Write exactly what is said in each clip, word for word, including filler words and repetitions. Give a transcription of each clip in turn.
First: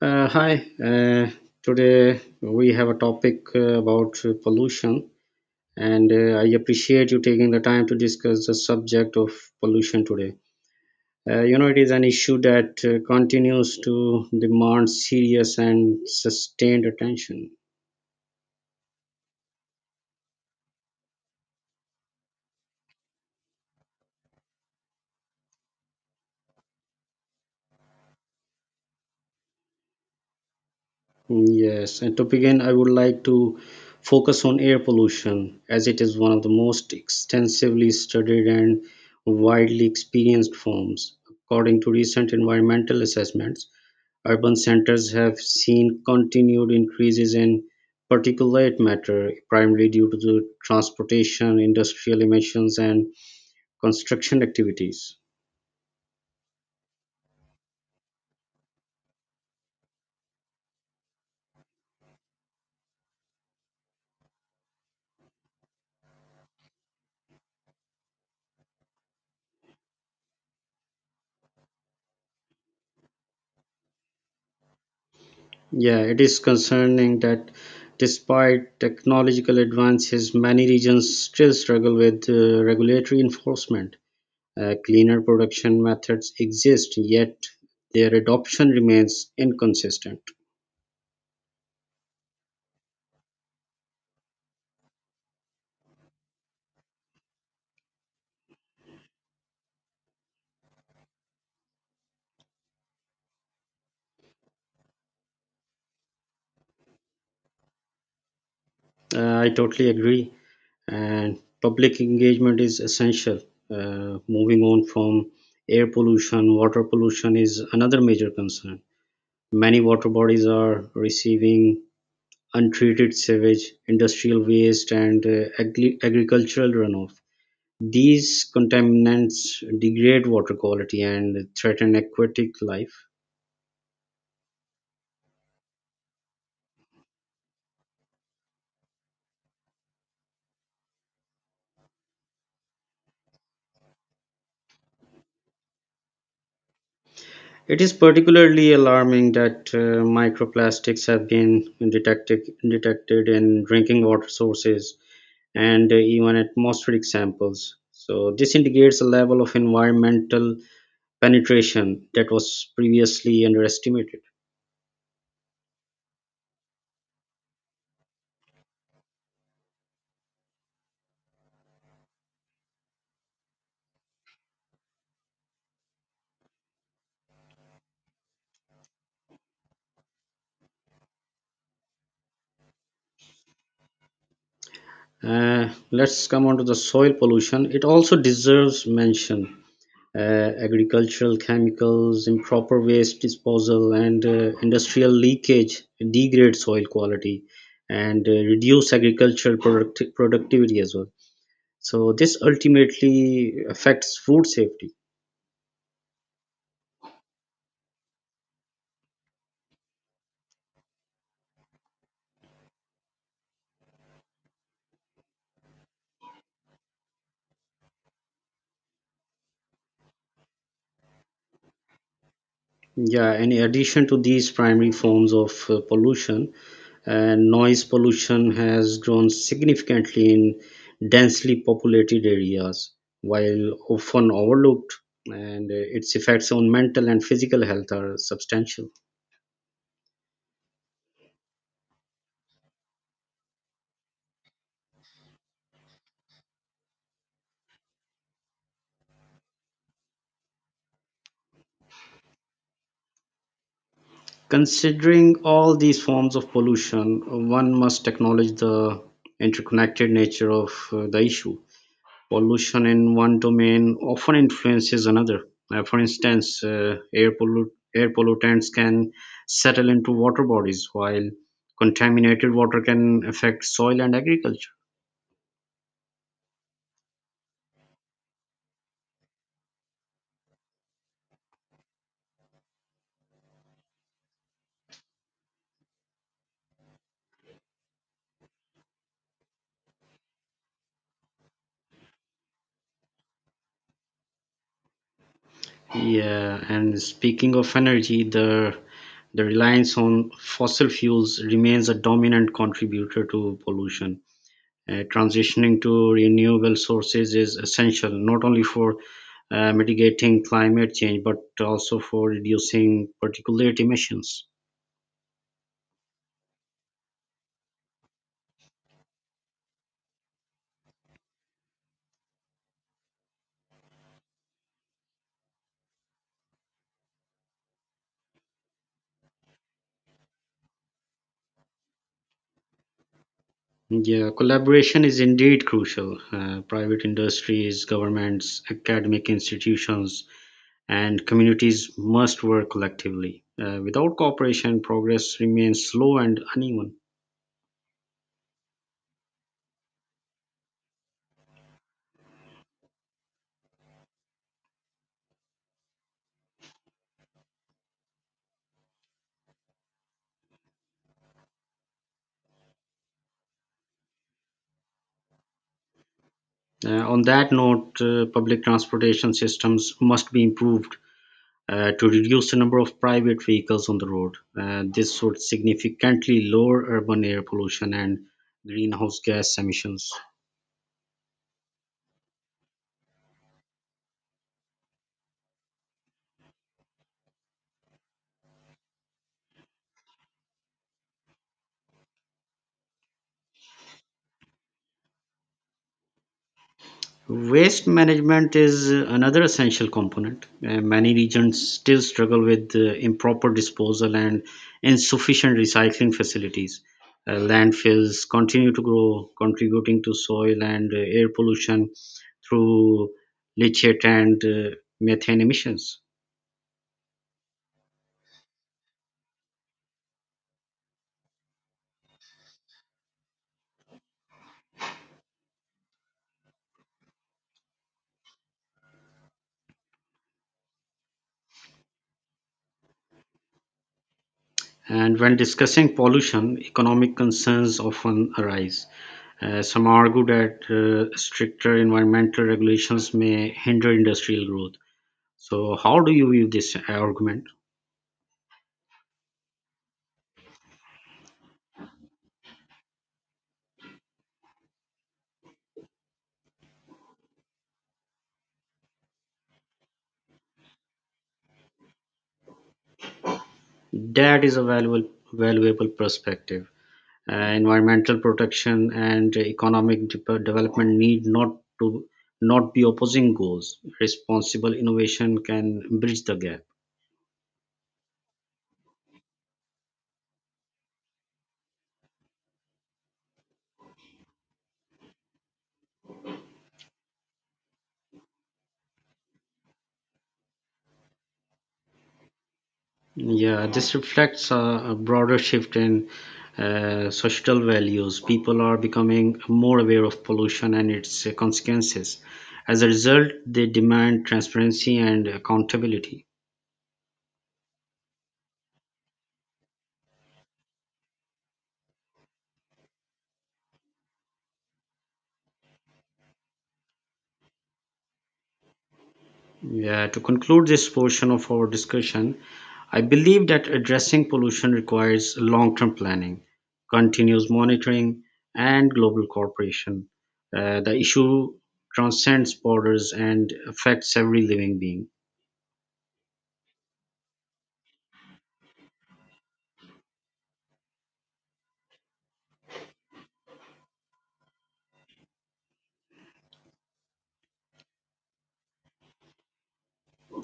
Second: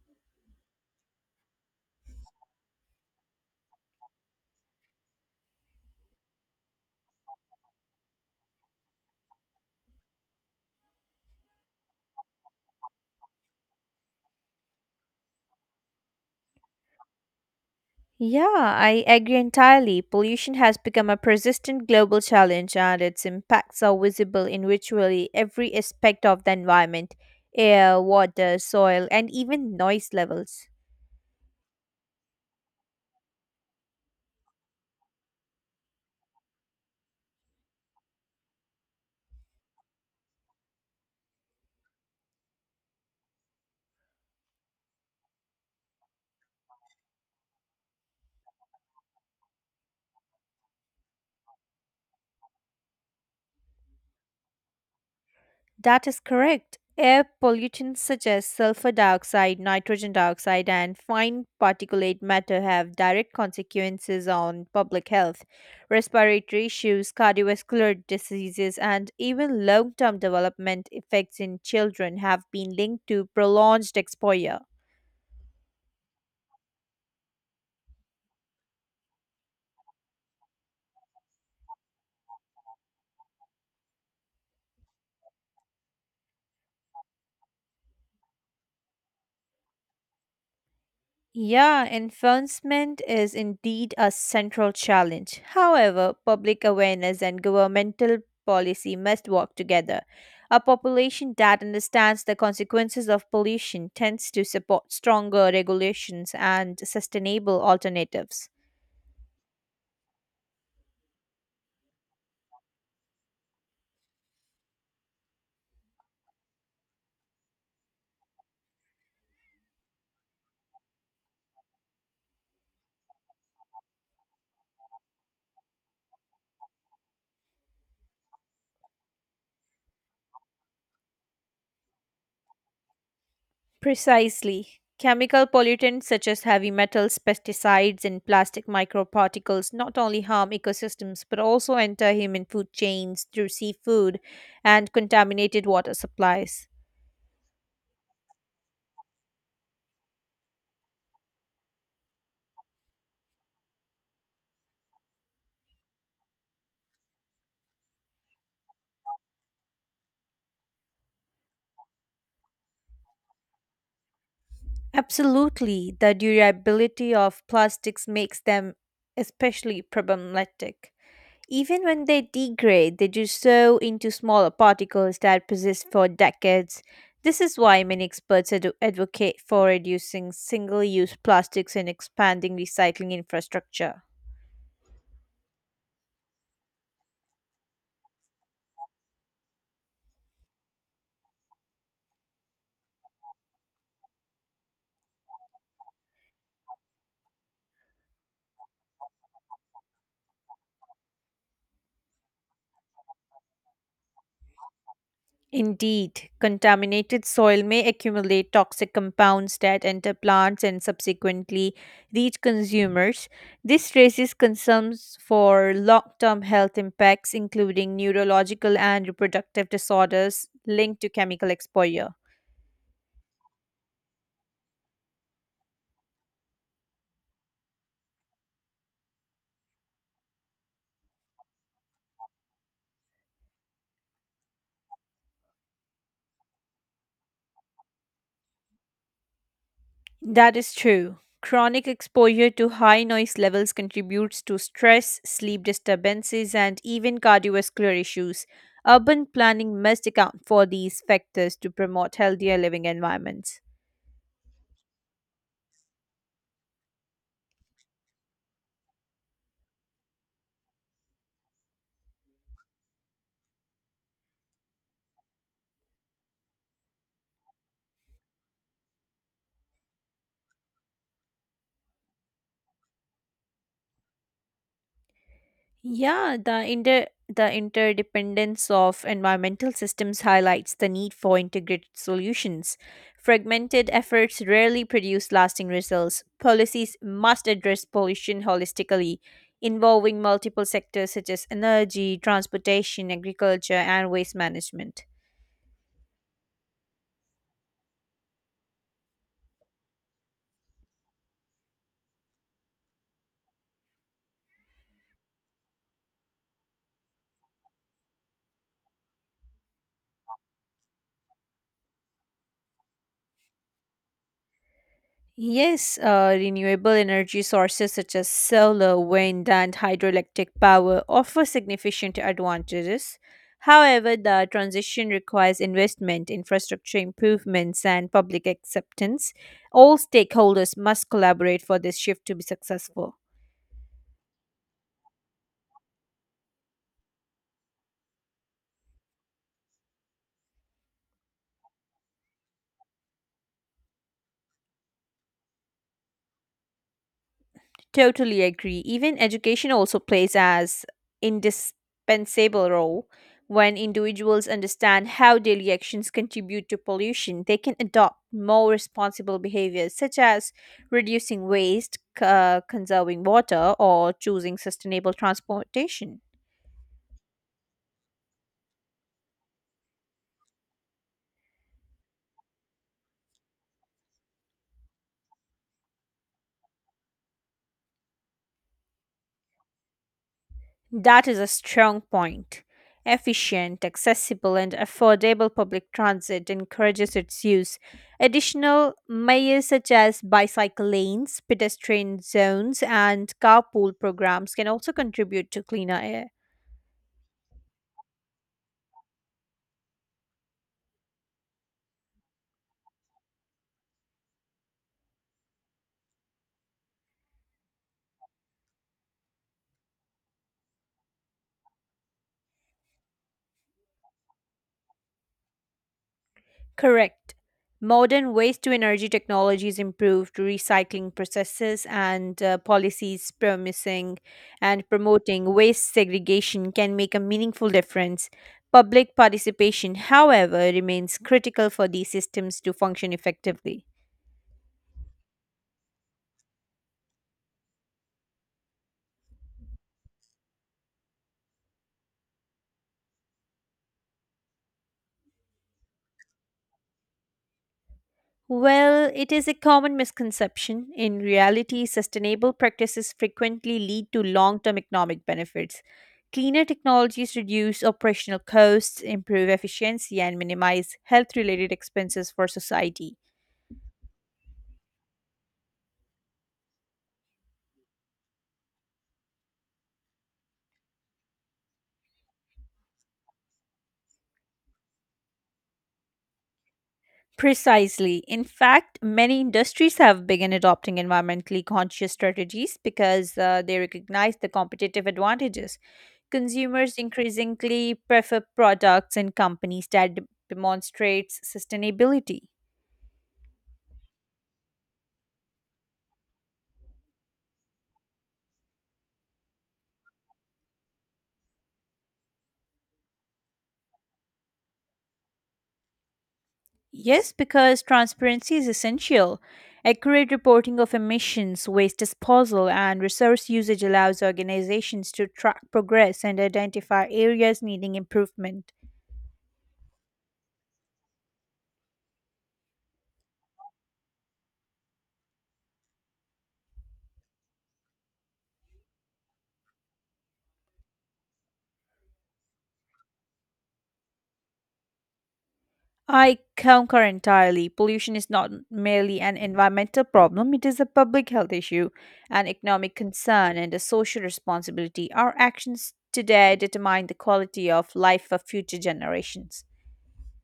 Uh, hi, uh, today we have a topic uh, about uh, pollution, and uh, I appreciate you taking the time to discuss the subject of pollution today. Uh, you know, it is an issue that uh, continues to demand serious and sustained attention. Yeah, I agree entirely. Pollution has become a persistent global challenge, and its impacts are visible in virtually every aspect of the environment: air, water, soil, and even noise levels. Mm, yes, and to begin, I would like to focus on air pollution as it is one of the most extensively studied and widely experienced forms. According to recent environmental assessments, urban centers have seen continued increases in particulate matter, primarily due to the transportation, industrial emissions, and construction activities. That is correct. Air pollutants such as sulfur dioxide, nitrogen dioxide, and fine particulate matter have direct consequences on public health, respiratory issues, cardiovascular diseases, and even long term development effects in children have been linked to prolonged exposure. Yeah, it is concerning that despite technological advances, many regions still struggle with uh, regulatory enforcement. Uh, cleaner production methods exist, yet their adoption remains inconsistent. Yeah, enforcement is indeed a central challenge. However, public awareness and governmental policy must work together. A population that understands the consequences of pollution tends to support stronger regulations and sustainable alternatives. Uh, I totally agree, and public engagement is essential. Uh, moving on from air pollution, water pollution is another major concern. Many water bodies are receiving untreated sewage, industrial waste, and uh, agri- agricultural runoff. These contaminants degrade water quality and threaten aquatic life. Precisely. Chemical pollutants such as heavy metals, pesticides, and plastic microparticles not only harm ecosystems but also enter human food chains through seafood and contaminated water supplies. It is particularly alarming that uh, microplastics have been detected, detected in drinking water sources and uh, even atmospheric samples. So this indicates a level of environmental penetration that was previously underestimated. Absolutely, the durability of plastics makes them especially problematic. Even when they degrade, they do so into smaller particles that persist for decades. This is why many experts ad- advocate for reducing single use plastics and expanding recycling infrastructure. Uh, let's come on to the soil pollution. It also deserves mention uh, Agricultural chemicals, improper waste disposal, and uh, industrial leakage degrade soil quality and uh, reduce agricultural product- productivity as well. So this ultimately affects food safety. Indeed, contaminated soil may accumulate toxic compounds that enter plants and subsequently reach consumers. This raises concerns for long term health impacts, including neurological and reproductive disorders linked to chemical exposure. Yeah, in addition to these primary forms of uh, pollution, and noise pollution has grown significantly in densely populated areas, while often overlooked, and uh, its effects on mental and physical health are substantial. That is true. Chronic exposure to high noise levels contributes to stress, sleep disturbances, and even cardiovascular issues. Urban planning must account for these factors to promote healthier living environments. Considering all these forms of pollution, one must acknowledge the interconnected nature of uh, the issue. Pollution in one domain often influences another. Uh, for instance, uh, air, pollu- air pollutants can settle into water bodies, while contaminated water can affect soil and agriculture. Yeah, the inter the interdependence of environmental systems highlights the need for integrated solutions. Fragmented efforts rarely produce lasting results. Policies must address pollution holistically, involving multiple sectors such as energy, transportation, agriculture, and waste management. Yeah, and speaking of energy, the the reliance on fossil fuels remains a dominant contributor to pollution. Uh, transitioning to renewable sources is essential not only for uh, mitigating climate change but also for reducing particulate emissions. Yes, uh, renewable energy sources such as solar, wind, and hydroelectric power offer significant advantages. However, the transition requires investment, infrastructure improvements, and public acceptance. All stakeholders must collaborate for this shift to be successful. Yeah, collaboration is indeed crucial. Uh, private industries, governments, academic institutions, and communities must work collectively. Uh, without cooperation, progress remains slow and uneven. Totally agree. Even education also plays as indispensable role. When individuals understand how daily actions contribute to pollution, they can adopt more responsible behaviors such as reducing waste, c- uh, conserving water, or choosing sustainable transportation. Uh, on that note, uh, public transportation systems must be improved uh, to reduce the number of private vehicles on the road. Uh, this would significantly lower urban air pollution and greenhouse gas emissions. That is a strong point. Efficient, accessible, and affordable public transit encourages its use. Additional measures such as bicycle lanes, pedestrian zones, and carpool programs can also contribute to cleaner air. Waste management is uh, another essential component. Uh, many regions still struggle with uh, improper disposal and insufficient recycling facilities. Uh, landfills continue to grow, contributing to soil and uh, air pollution through leachate and uh, methane emissions. Correct. Modern waste to energy technologies improved recycling processes and uh, policies promising and promoting waste segregation can make a meaningful difference. Public participation, however, remains critical for these systems to function effectively. And when discussing pollution, economic concerns often arise. Uh, some argue that uh, stricter environmental regulations may hinder industrial growth. So, how do you view this argument? Well, it is a common misconception. In reality, sustainable practices frequently lead to long term economic benefits. Cleaner technologies reduce operational costs, improve efficiency, and minimize health related expenses for society. That is a valuable, valuable perspective. Uh, environmental protection and economic de- development need not to not be opposing goals. Responsible innovation can bridge the gap. Precisely. In fact, many industries have begun adopting environmentally conscious strategies because uh, they recognize the competitive advantages. Consumers increasingly prefer products and companies that de- demonstrates sustainability. Yeah, this reflects a, a broader shift in uh, societal values. People are becoming more aware of pollution and its uh, consequences. As a result, they demand transparency and accountability. Yes, because transparency is essential. Accurate reporting of emissions, waste disposal, and resource usage allows organizations to track progress and identify areas needing improvement. Yeah, to conclude this portion of our discussion, I believe that addressing pollution requires long term planning, continuous monitoring, and global cooperation. Uh, the issue transcends borders and affects every living being. I concur entirely. Pollution is not merely an environmental problem, it is a public health issue, an economic concern, and a social responsibility. Our actions today determine the quality of life for future generations.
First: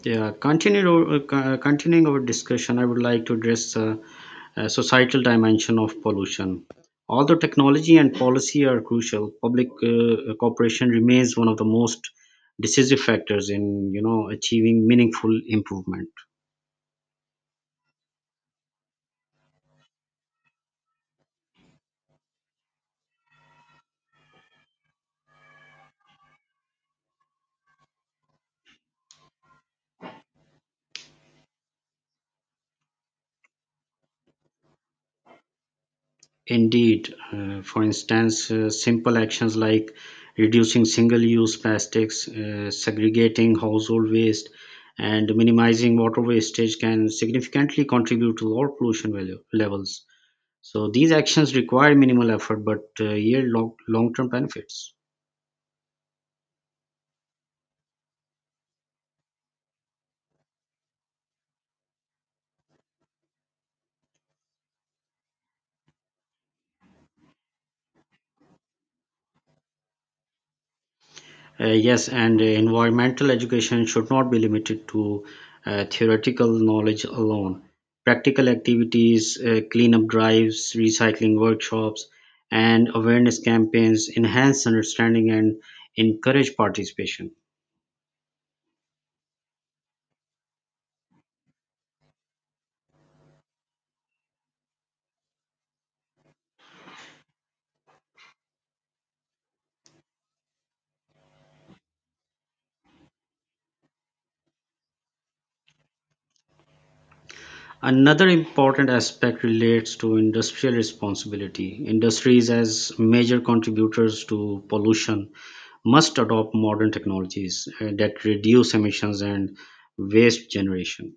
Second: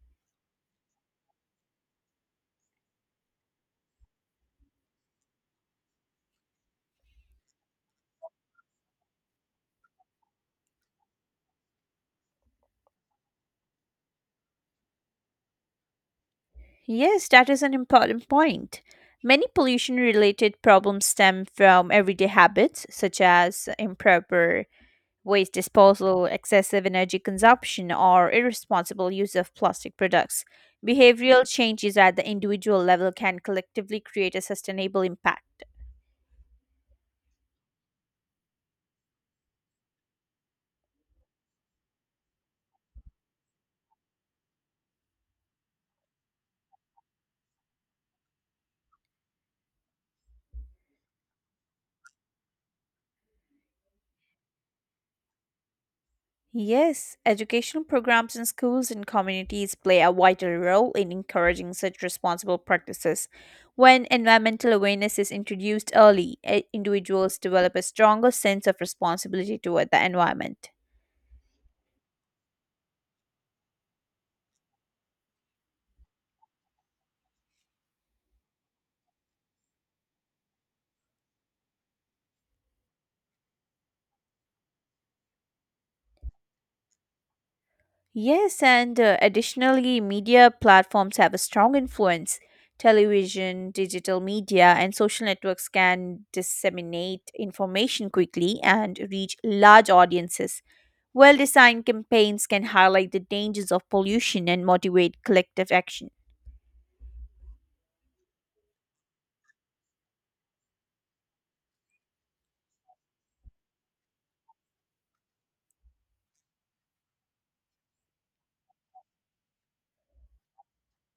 Yeah, continue, uh, co- uh, continuing our discussion, I would like to address uh, a societal dimension of pollution. Although technology and policy are crucial, public uh, uh, cooperation remains one of the most decisive factors in you know achieving meaningful improvement. Yes, that is an important point. Many pollution related problems stem from everyday habits such as improper waste disposal, excessive energy consumption, or irresponsible use of plastic products. Behavioral changes at the individual level can collectively create a sustainable impact. Indeed, uh, for instance, uh, simple actions like reducing single-use plastics, uh, segregating household waste, and minimizing water wastage can significantly contribute to lower pollution value levels. So these actions require minimal effort but uh, yield long, long-term benefits. Yes, educational programs in schools and communities play a vital role in encouraging such responsible practices. When environmental awareness is introduced early, eh, individuals develop a stronger sense of responsibility toward the environment. Uh, yes, and uh, Environmental education should not be limited to uh, theoretical knowledge alone. Practical activities, uh, cleanup drives, recycling workshops, and awareness campaigns enhance understanding and encourage participation. Yes, and uh, additionally, media platforms have a strong influence. Television, digital media, and social networks can disseminate information quickly and reach large audiences. Well designed campaigns can highlight the dangers of pollution and motivate collective action. Another important aspect relates to industrial responsibility. Industries as major contributors to pollution must adopt modern technologies uh, that reduce emissions and waste generation.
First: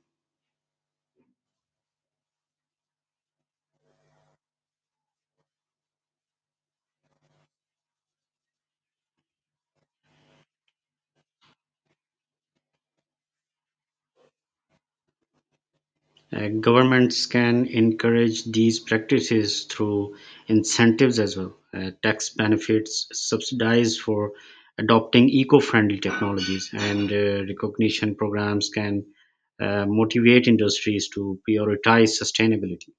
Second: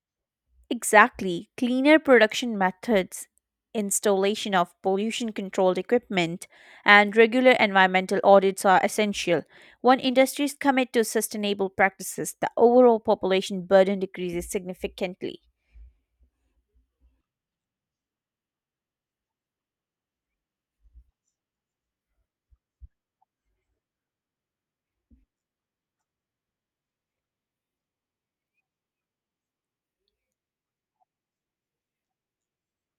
Exactly. Cleaner production methods, installation of pollution controlled equipment, and regular environmental audits are essential. When industries commit to sustainable practices, the overall population burden decreases significantly. Uh, governments can encourage these practices through incentives as well, uh, tax benefits, subsidies for adopting eco friendly technologies, and uh, recognition programs can uh, motivate industries to prioritize sustainability.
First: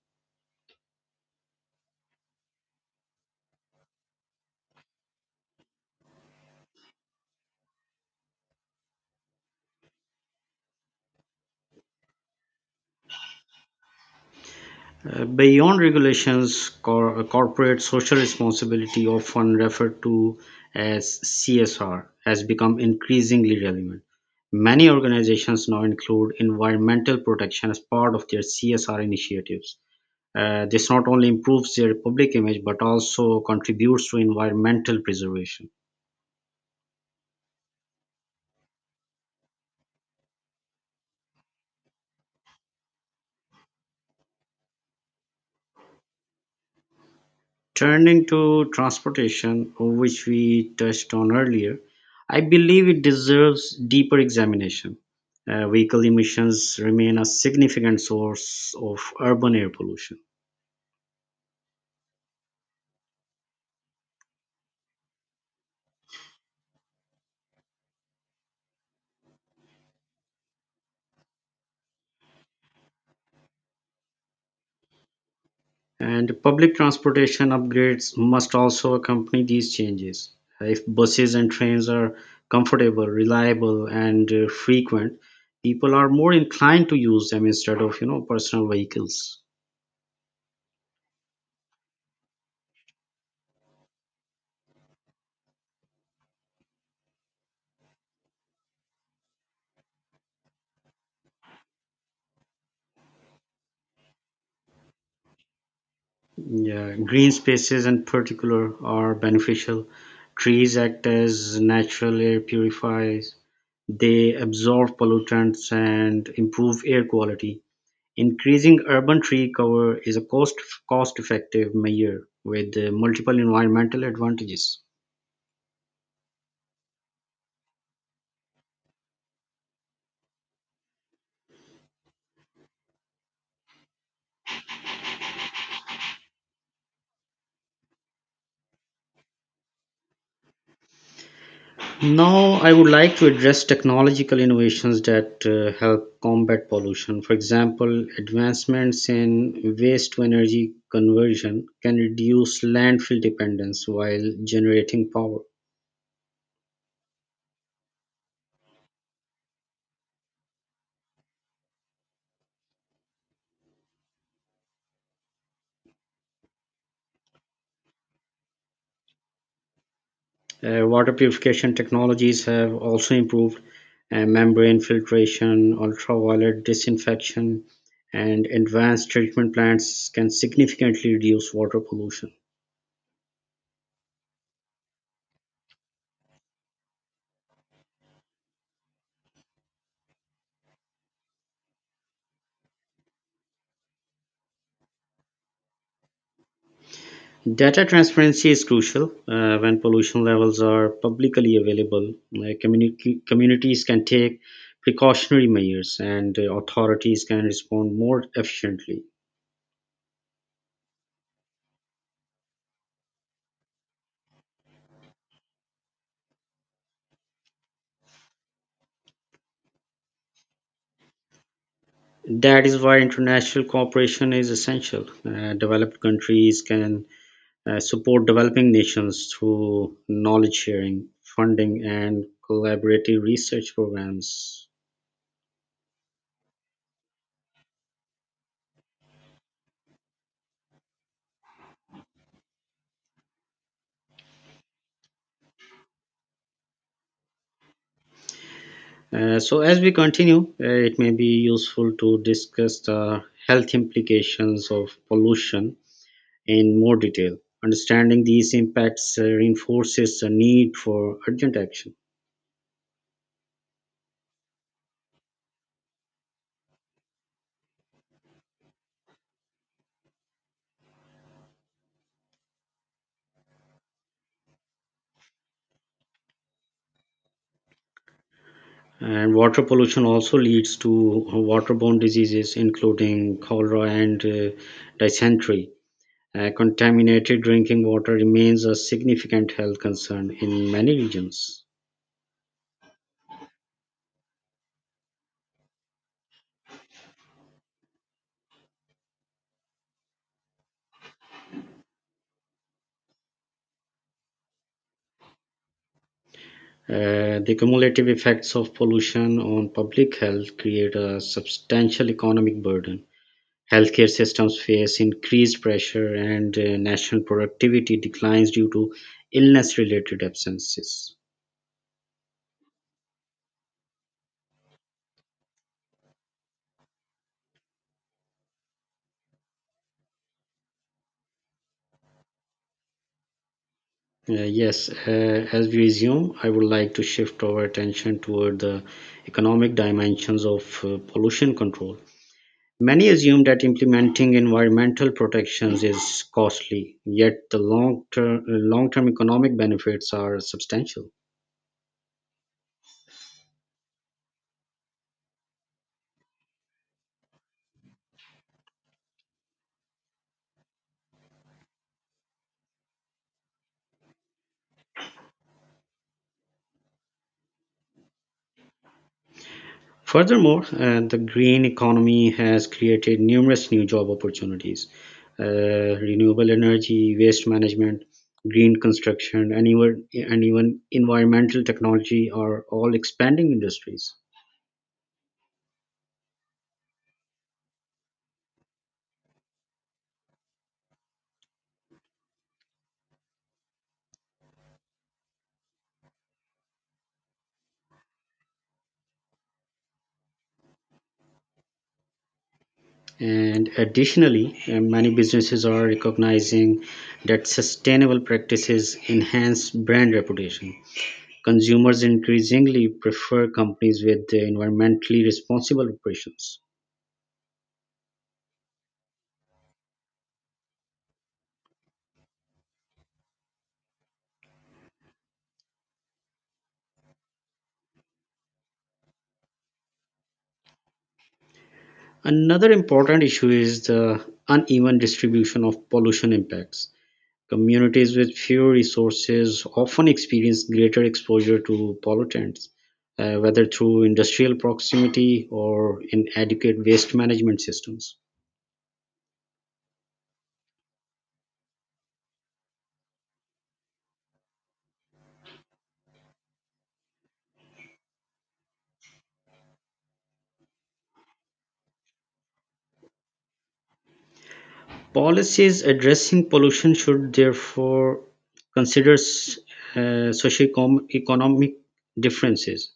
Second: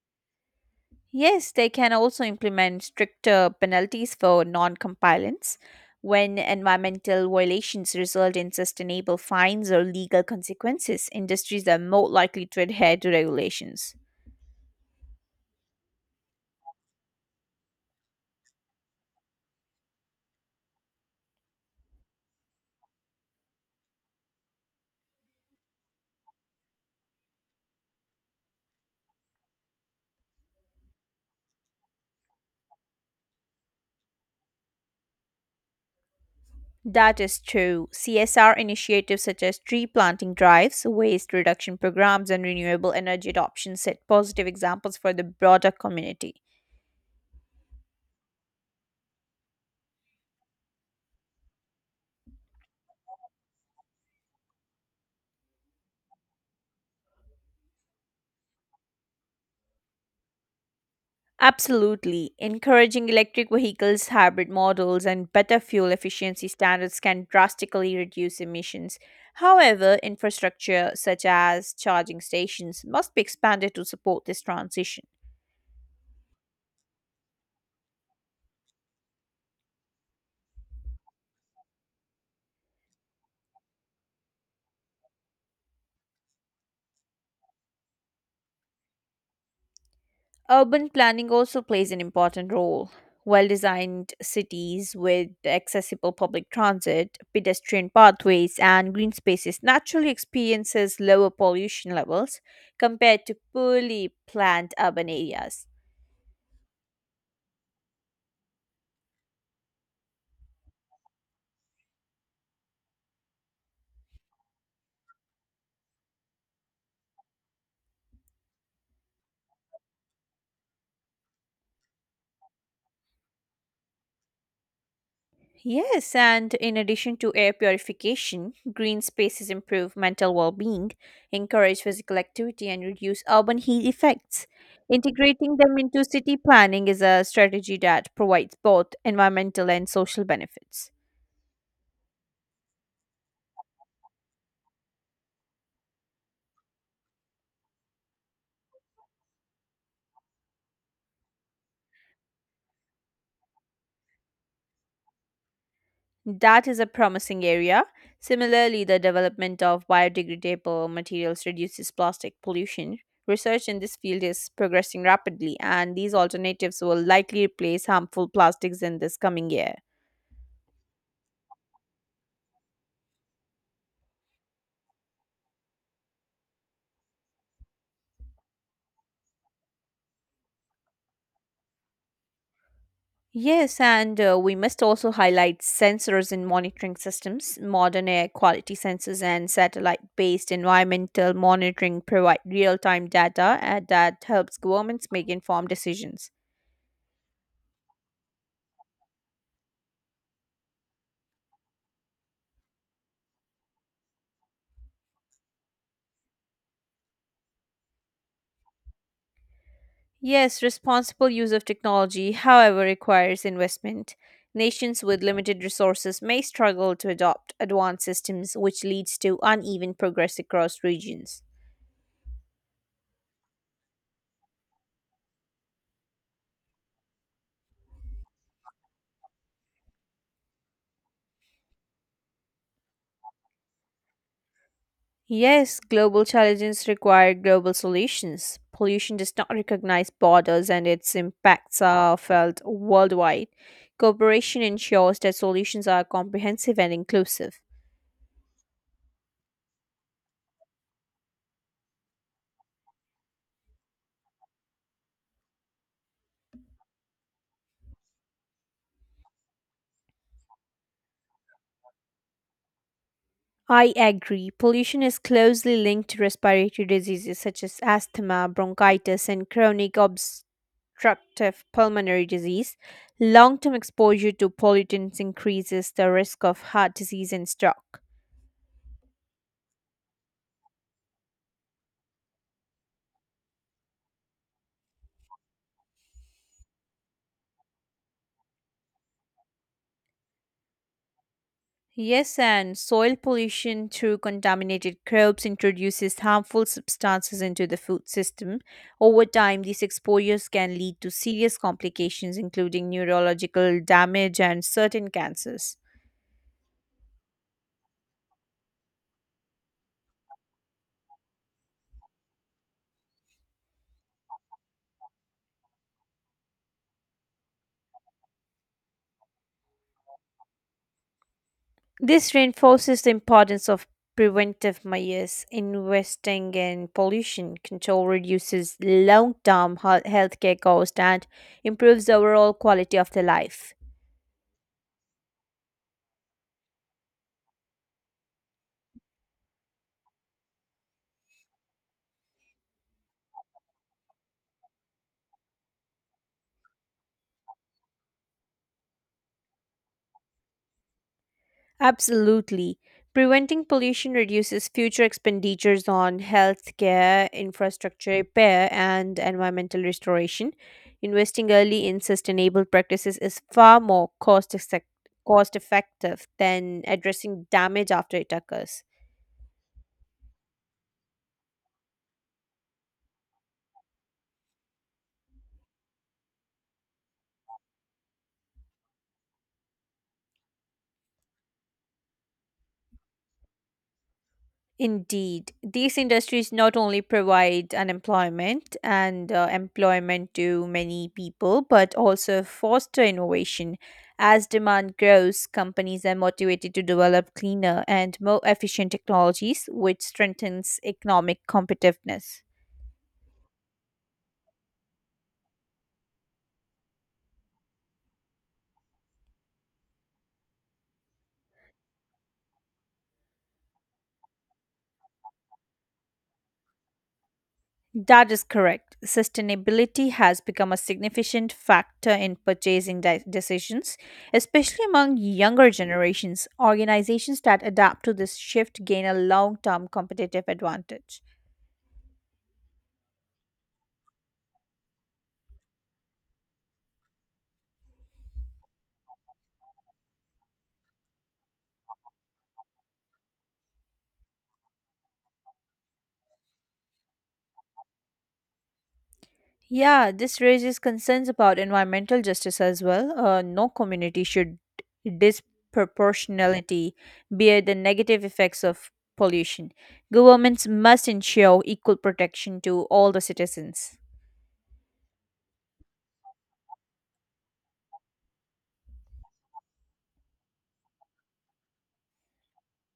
Yes, they can also implement stricter penalties for non compliance when environmental violations result in sustainable fines or legal consequences. Industries are more likely to adhere to regulations. Uh, Beyond regulations, cor- corporate social responsibility, often referred to as C S R, has become increasingly relevant. Many organizations now include environmental protection as part of their C S R initiatives. Uh, this not only improves their public image but also contributes to environmental preservation. That is true. C S R initiatives such as tree planting drives, waste reduction programs, and renewable energy adoption set positive examples for the broader community. Turning to transportation, which we touched on earlier, I believe it deserves deeper examination. Uh, vehicle emissions remain a significant source of urban air pollution, Absolutely. Encouraging electric vehicles, hybrid models, and better fuel efficiency standards can drastically reduce emissions. However, infrastructure such as charging stations must be expanded to support this transition. and public transportation upgrades must also accompany these changes. If buses and trains are comfortable, reliable, and uh, frequent, people are more inclined to use them instead of you know personal vehicles. Urban planning also plays an important role. Well designed cities with accessible public transit, pedestrian pathways, and green spaces naturally experiences lower pollution levels compared to poorly planned urban areas. Yeah, green spaces in particular are beneficial. Trees act as natural air purifiers. They absorb pollutants and improve air quality. Increasing urban tree cover is a cost cost effective measure with uh, multiple environmental advantages. Yes, and in addition to air purification, green spaces improve mental well being, encourage physical activity, and reduce urban heat effects. Integrating them into city planning is a strategy that provides both environmental and social benefits. Now, I would like to address technological innovations that uh, help combat pollution. For example, advancements in waste to energy conversion can reduce landfill dependence while generating power. That is a promising area. Similarly, the development of biodegradable materials reduces plastic pollution. Research in this field is progressing rapidly, and these alternatives will likely replace harmful plastics in this coming year. Uh, water purification technologies have also improved uh, membrane filtration, ultraviolet disinfection, and advanced treatment plants can significantly reduce water pollution. Yes, and uh, we must also highlight sensors and monitoring systems. Modern air quality sensors and satellite based environmental monitoring provide real time data uh, that helps governments make informed decisions. Data transparency is crucial uh, when pollution levels are publicly available. Like community, communities can take precautionary measures and uh, authorities can respond more efficiently. Yes, responsible use of technology, however, requires investment. Nations with limited resources may struggle to adopt advanced systems, which leads to uneven progress across regions. That is why international cooperation is essential. Uh, developed countries can uh, support developing nations through knowledge sharing, funding, and collaborative research programs. Yes, global challenges require global solutions. Pollution does not recognize borders and its impacts are felt worldwide. Cooperation ensures that solutions are comprehensive and inclusive. Uh, so as we continue, uh, it may be useful to discuss the health implications of pollution in more detail. Understanding these impacts uh, reinforces the need for urgent action. I agree. Pollution is closely linked to respiratory diseases such as asthma, bronchitis, and chronic obstructive pulmonary disease. Long term exposure to pollutants increases the risk of heart disease and stroke. And water pollution also leads to waterborne diseases, including cholera and uh, dysentery. Uh, contaminated drinking water remains a significant health concern in many regions. Yes, and soil pollution through contaminated crops introduces harmful substances into the food system. Over time, these exposures can lead to serious complications, including neurological damage and certain cancers. Uh, the cumulative effects of pollution on public health create a substantial economic burden. Healthcare systems face increased pressure, and uh, national productivity declines due to illness related absences. This reinforces the importance of preventive measures. Investing in pollution control reduces long term healthcare costs and improves the overall quality of the life. Uh, yes, uh, as we resume, I would like to shift our attention toward the economic dimensions of uh, pollution control. Many assume that implementing environmental protections is costly, yet the long-term long-term economic benefits are substantial. Absolutely. Preventing pollution reduces future expenditures on healthcare, infrastructure repair, and environmental restoration. Investing early in sustainable practices is far more cost, cost effective than addressing damage after it occurs. Furthermore, uh, the green economy has created numerous new job opportunities. Uh, renewable energy, waste management, green construction, and even, and even environmental technology are all expanding industries. Indeed, these industries not only provide unemployment and uh, employment to many people, but also foster innovation. As demand grows, companies are motivated to develop cleaner and more efficient technologies, which strengthens economic competitiveness. And additionally, uh, many businesses are recognizing that sustainable practices enhance brand reputation. Consumers increasingly prefer companies with uh, environmentally responsible operations. That is correct. Sustainability has become a significant factor in purchasing de- decisions, especially among younger generations. Organizations that adapt to this shift gain a long term competitive advantage. Another important issue is the uneven distribution of pollution impacts. Communities with few resources often experience greater exposure to pollutants, uh, whether through industrial proximity or inadequate waste management systems. Yeah, this raises concerns about environmental justice as well. Uh, no community should disproportionality bear the negative effects of pollution. Governments must ensure equal protection to all the citizens. Policies addressing pollution should therefore consider s- uh, socioeconomic differences.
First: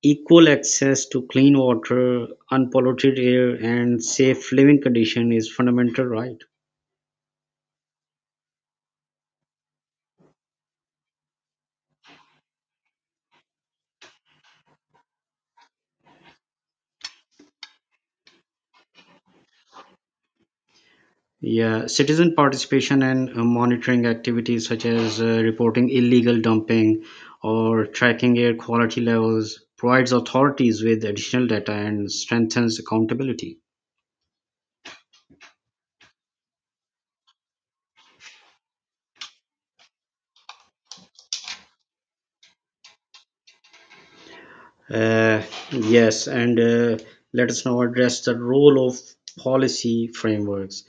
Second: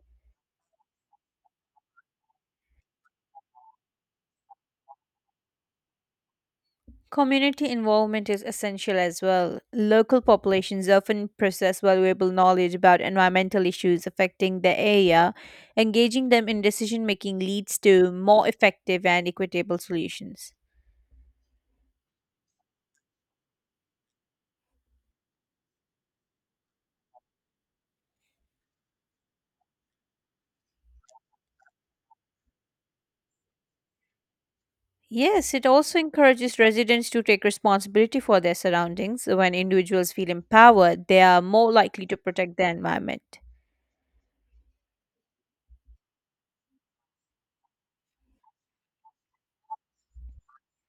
Equal access to clean water, unpolluted air, and safe living condition is fundamental right. Community involvement is essential as well. Local populations often possess valuable knowledge about environmental issues affecting their area. Engaging them in decision making leads to more effective and equitable solutions. Yeah, citizen participation and uh, monitoring activities such as uh, reporting illegal dumping or tracking air quality levels provides authorities with additional data and strengthens accountability. Yes, it also encourages residents to take responsibility for their surroundings. When individuals feel empowered, they are more likely to protect their environment. Uh, yes, and uh, Let us now address the role of policy frameworks.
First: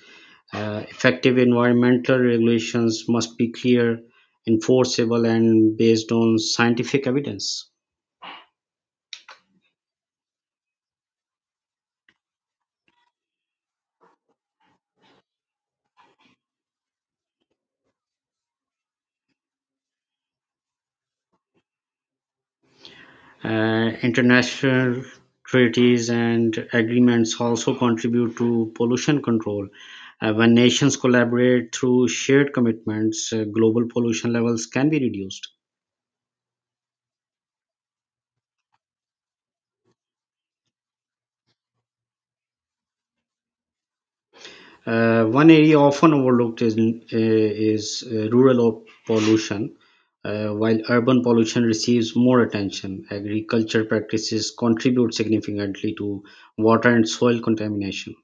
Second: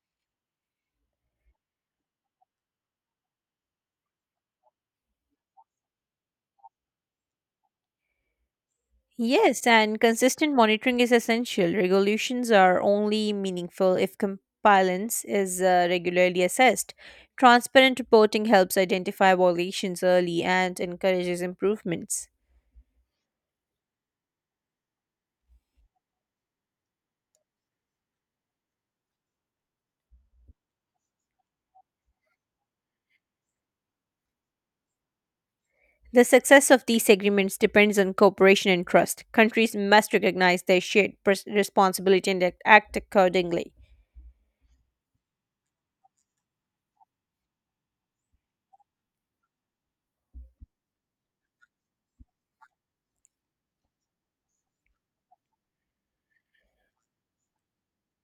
Uh, effective environmental regulations must be clear, enforceable, and based on scientific evidence. Yes, and consistent monitoring is essential. Regulations are only meaningful if compliance is uh, regularly assessed. Transparent reporting helps identify violations early and encourages improvements. Uh, international treaties and agreements also contribute to pollution control. Uh, when nations collaborate through shared commitments, uh, global pollution levels can be reduced. The success of these agreements depends on cooperation and trust. Countries must recognize their shared pers- responsibility and act act accordingly. Uh, one area often overlooked is, uh, is uh, rural o- pollution. Uh, while urban pollution receives more attention, agriculture practices contribute significantly to water and soil contamination.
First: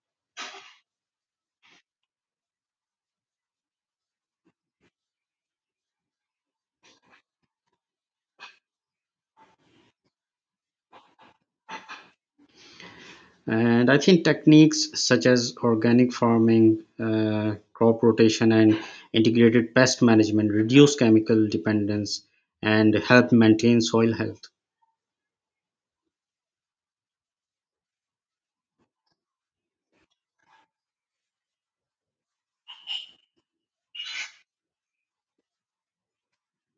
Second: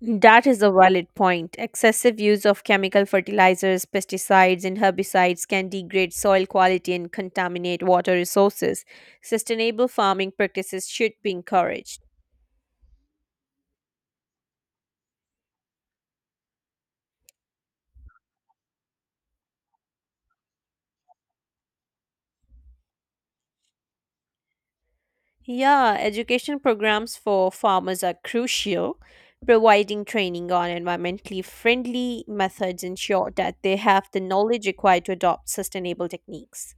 That is a valid point. Excessive use of chemical fertilizers, pesticides, and herbicides can degrade soil quality and contaminate water resources. Sustainable farming practices should be encouraged. And I think techniques such as organic farming, uh, crop rotation, and integrated pest management reduce chemical dependence and help maintain soil health. Yeah, education programs for farmers are crucial. Providing training on environmentally friendly methods ensure that they have the knowledge required to adopt sustainable techniques.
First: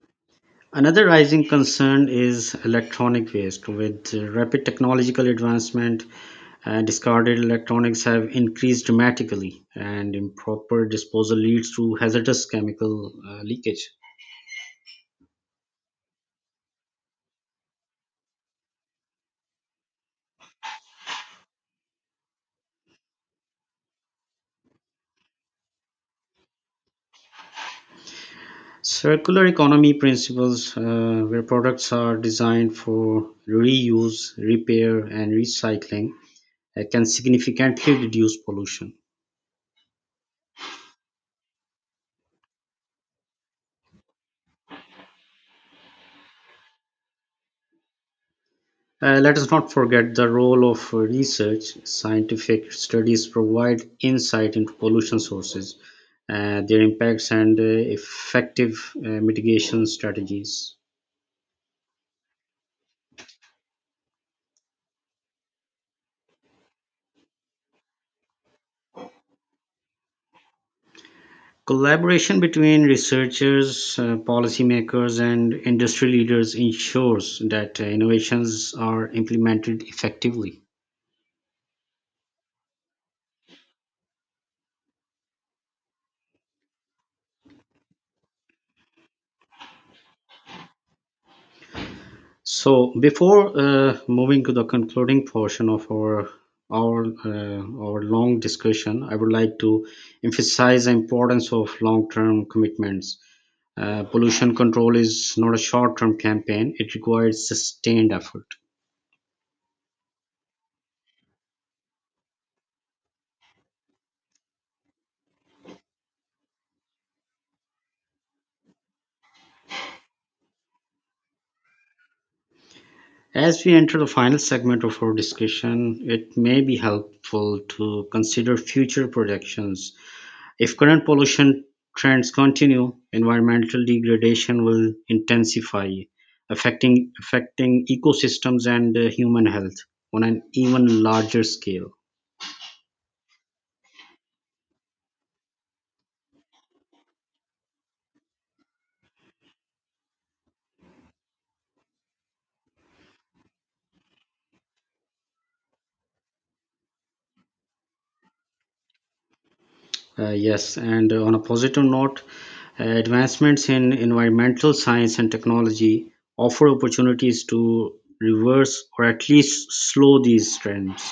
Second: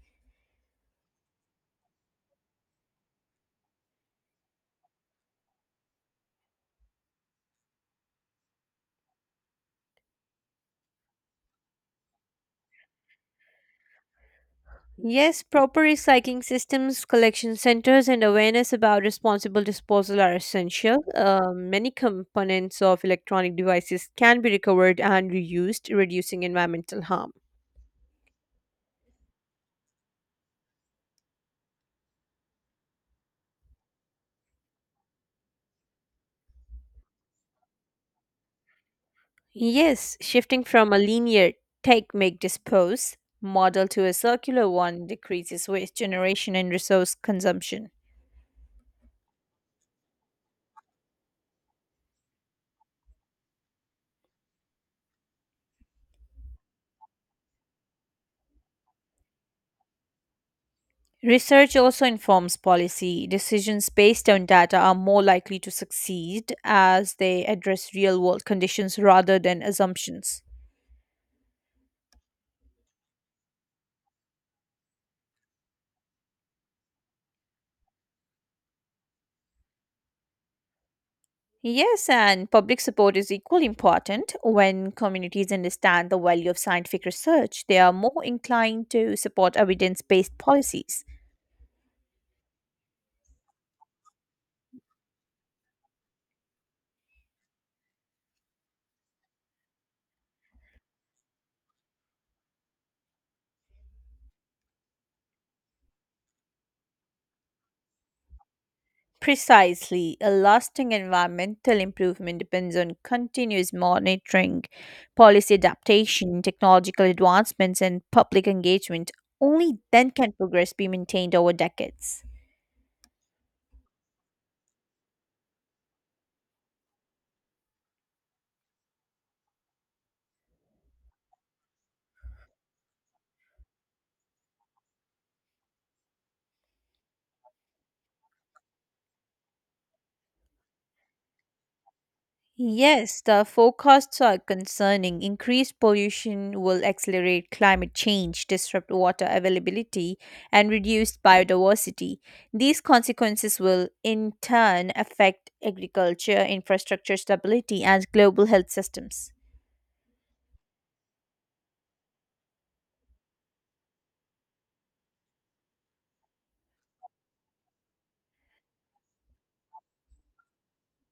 Another rising concern is electronic waste. With uh, rapid technological advancement, uh, discarded electronics have increased dramatically, and improper disposal leads to hazardous chemical uh, leakage. Yes, proper recycling systems, collection centers, and awareness about responsible disposal are essential. Uh, many components of electronic devices can be recovered and reused, reducing environmental harm. Circular economy principles, uh, where products are designed for reuse, repair, and recycling, uh, can significantly reduce pollution. Yes, shifting from a linear take, make, dispose model to a circular one decreases waste generation and resource consumption. Uh, let us not forget the role of research. Scientific studies provide insight into pollution sources, uh, their impacts, and uh, effective uh, mitigation strategies. Research also informs policy. Decisions based on data are more likely to succeed as they address real world conditions rather than assumptions. Collaboration between researchers, uh, policymakers, and industry leaders ensures that uh, innovations are implemented effectively. Yes, and public support is equally important. When communities understand the value of scientific research, they are more inclined to support evidence based policies. So before uh, moving to the concluding portion of our our uh, our long discussion, I would like to emphasize the importance of long-term commitments. Uh, pollution control is not a short-term campaign; it requires sustained effort. Precisely, a lasting environmental improvement depends on continuous monitoring, policy adaptation, technological advancements, and public engagement. Only then can progress be maintained over decades. As we enter the final segment of our discussion, it may be helpful to consider future projections. If current pollution trends continue, environmental degradation will intensify, affecting affecting ecosystems and uh, human health on an even larger scale. Yes, the forecasts are concerning. Increased pollution will accelerate climate change, disrupt water availability, and reduce biodiversity. These consequences will, in turn, affect agriculture, infrastructure stability, and global health systems. Uh, yes, and uh, On a positive note, uh, advancements in environmental science and technology offer opportunities to reverse or at least slow these trends.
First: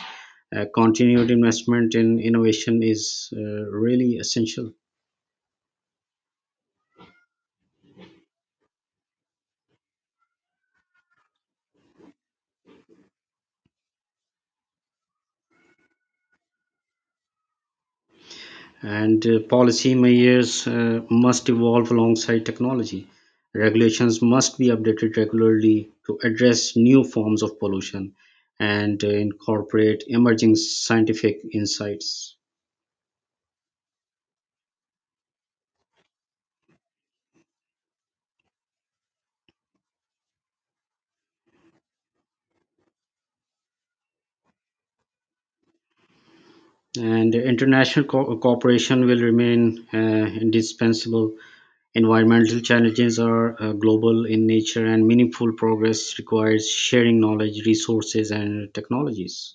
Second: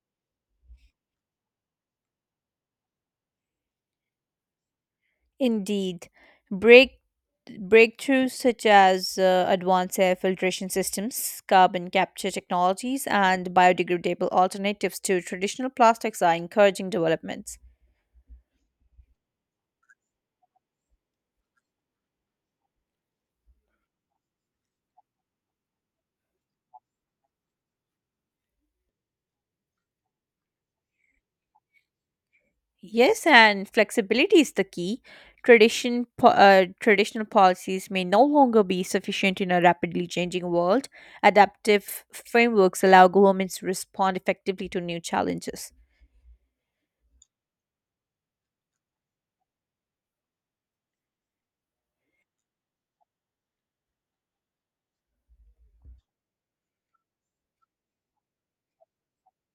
Uh, continued investment in innovation is uh, really essential. Indeed, break breakthroughs such as uh, advanced air filtration systems, carbon capture technologies, and biodegradable alternatives to traditional plastics are encouraging developments. And uh, policy measures uh, must evolve alongside technology. Regulations must be updated regularly to address new forms of pollution and uh, incorporate emerging scientific insights. Yes, and flexibility is the key. Tradition, po- uh, traditional policies may no longer be sufficient in a rapidly changing world. Adaptive frameworks allow governments to respond effectively to new challenges. And international co- cooperation will remain uh, indispensable. Environmental challenges are uh, global in nature, and meaningful progress requires sharing knowledge, resources, and technologies.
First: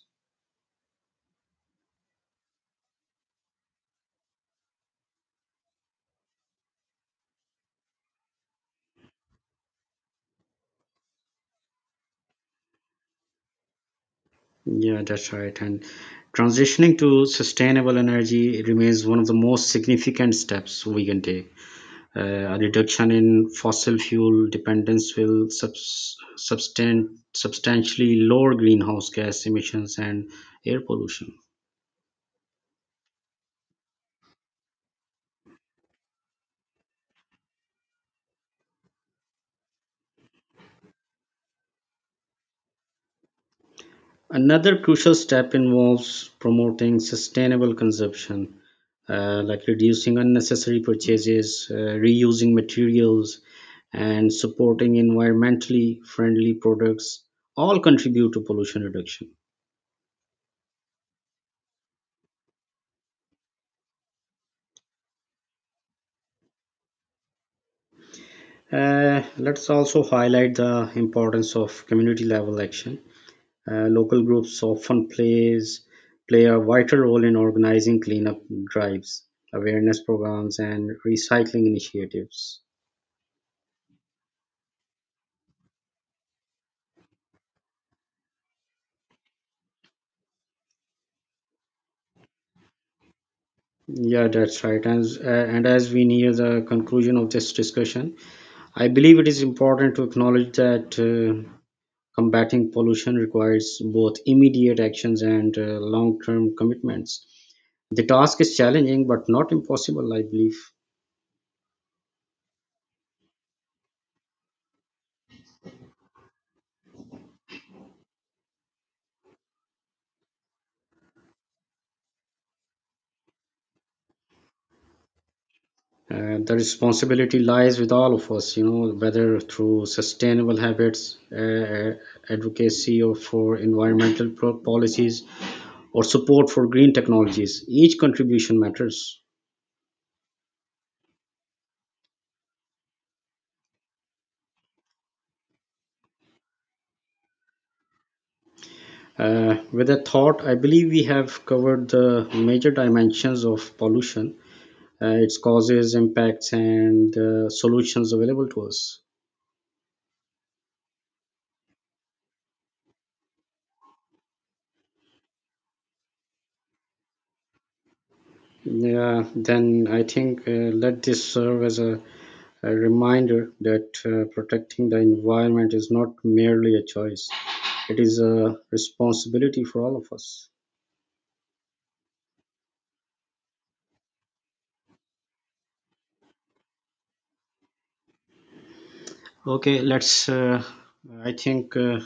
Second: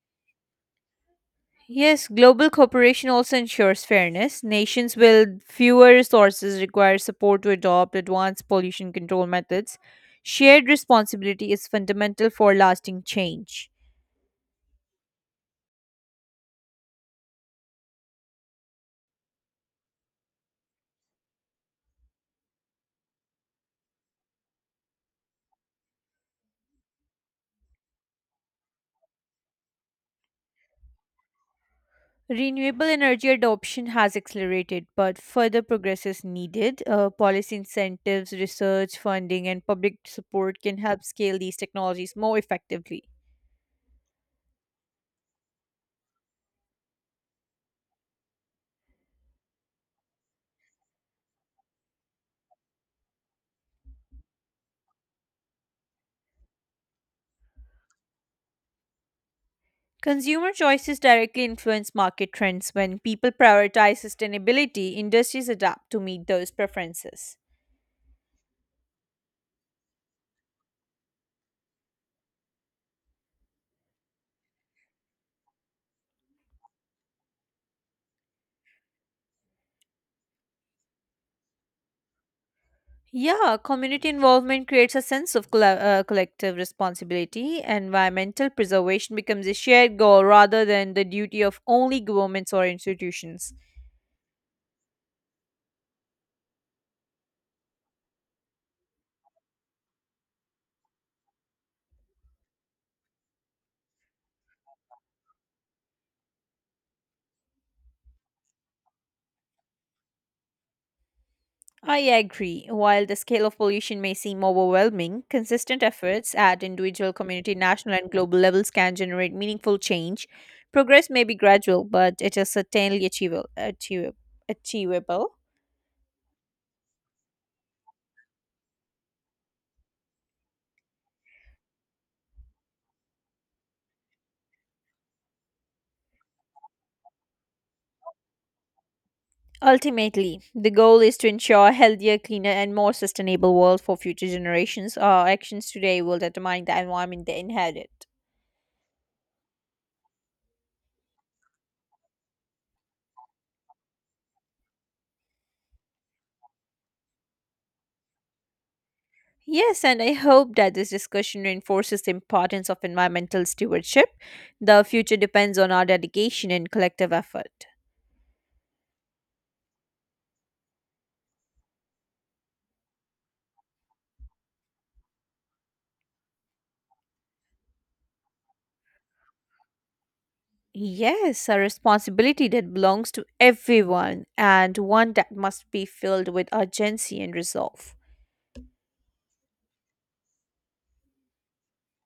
Yes, global cooperation also ensures fairness. Nations with fewer resources require support to adopt advanced pollution control methods. Shared responsibility is fundamental for lasting change. Yeah, that's right. And transitioning to sustainable energy remains one of the most significant steps we can take. Uh, a reduction in fossil fuel dependence will subs- substan- substantially lower greenhouse gas emissions and air pollution. Renewable energy adoption has accelerated, but further progress is needed. Uh, policy incentives, research funding, and public support can help scale these technologies more effectively. Another crucial step involves promoting sustainable consumption, uh, like reducing unnecessary purchases, uh, reusing materials, and supporting environmentally friendly products, all contribute to pollution reduction. Consumer choices directly influence market trends. When people prioritize sustainability, industries adapt to meet those preferences. Uh, let's also highlight the importance of community level action. Uh, local groups often plays play a vital role in organizing cleanup drives, awareness programs, and recycling initiatives. Yeah, community involvement creates a sense of colla- uh, collective responsibility. Environmental preservation becomes a shared goal rather than the duty of only governments or institutions. Yeah, that's right. And, as- uh, and as we near the conclusion of this discussion, I believe it is important to acknowledge that uh, combating pollution requires both immediate actions and uh, long term commitments. The task is challenging but not impossible, I believe. I agree. While the scale of pollution may seem overwhelming, consistent efforts at individual, community, national, and global levels can generate meaningful change. Progress may be gradual, but it is certainly achievable. achievable. achievable. Uh, the responsibility lies with all of us, you know, whether through sustainable habits, uh, uh, advocacy, or for environmental pro- policies, or support for green technologies. Each contribution matters. Ultimately, the goal is to ensure a healthier, cleaner, and more sustainable world for future generations. Our actions today will determine the environment they inherit. Uh, with a thought, I believe we have covered the major dimensions of pollution, uh, its causes, impacts, and uh, solutions available to us. Yes, and I hope that this discussion reinforces the importance of environmental stewardship. The future depends on our dedication and collective effort. Yeah, then I think uh, let this serve as a, a reminder that uh, protecting the environment is not merely a choice, it is a responsibility for all of us. Yes, a responsibility that belongs to everyone and one that must be filled with urgency and resolve. Okay, let's, uh, I think. Uh,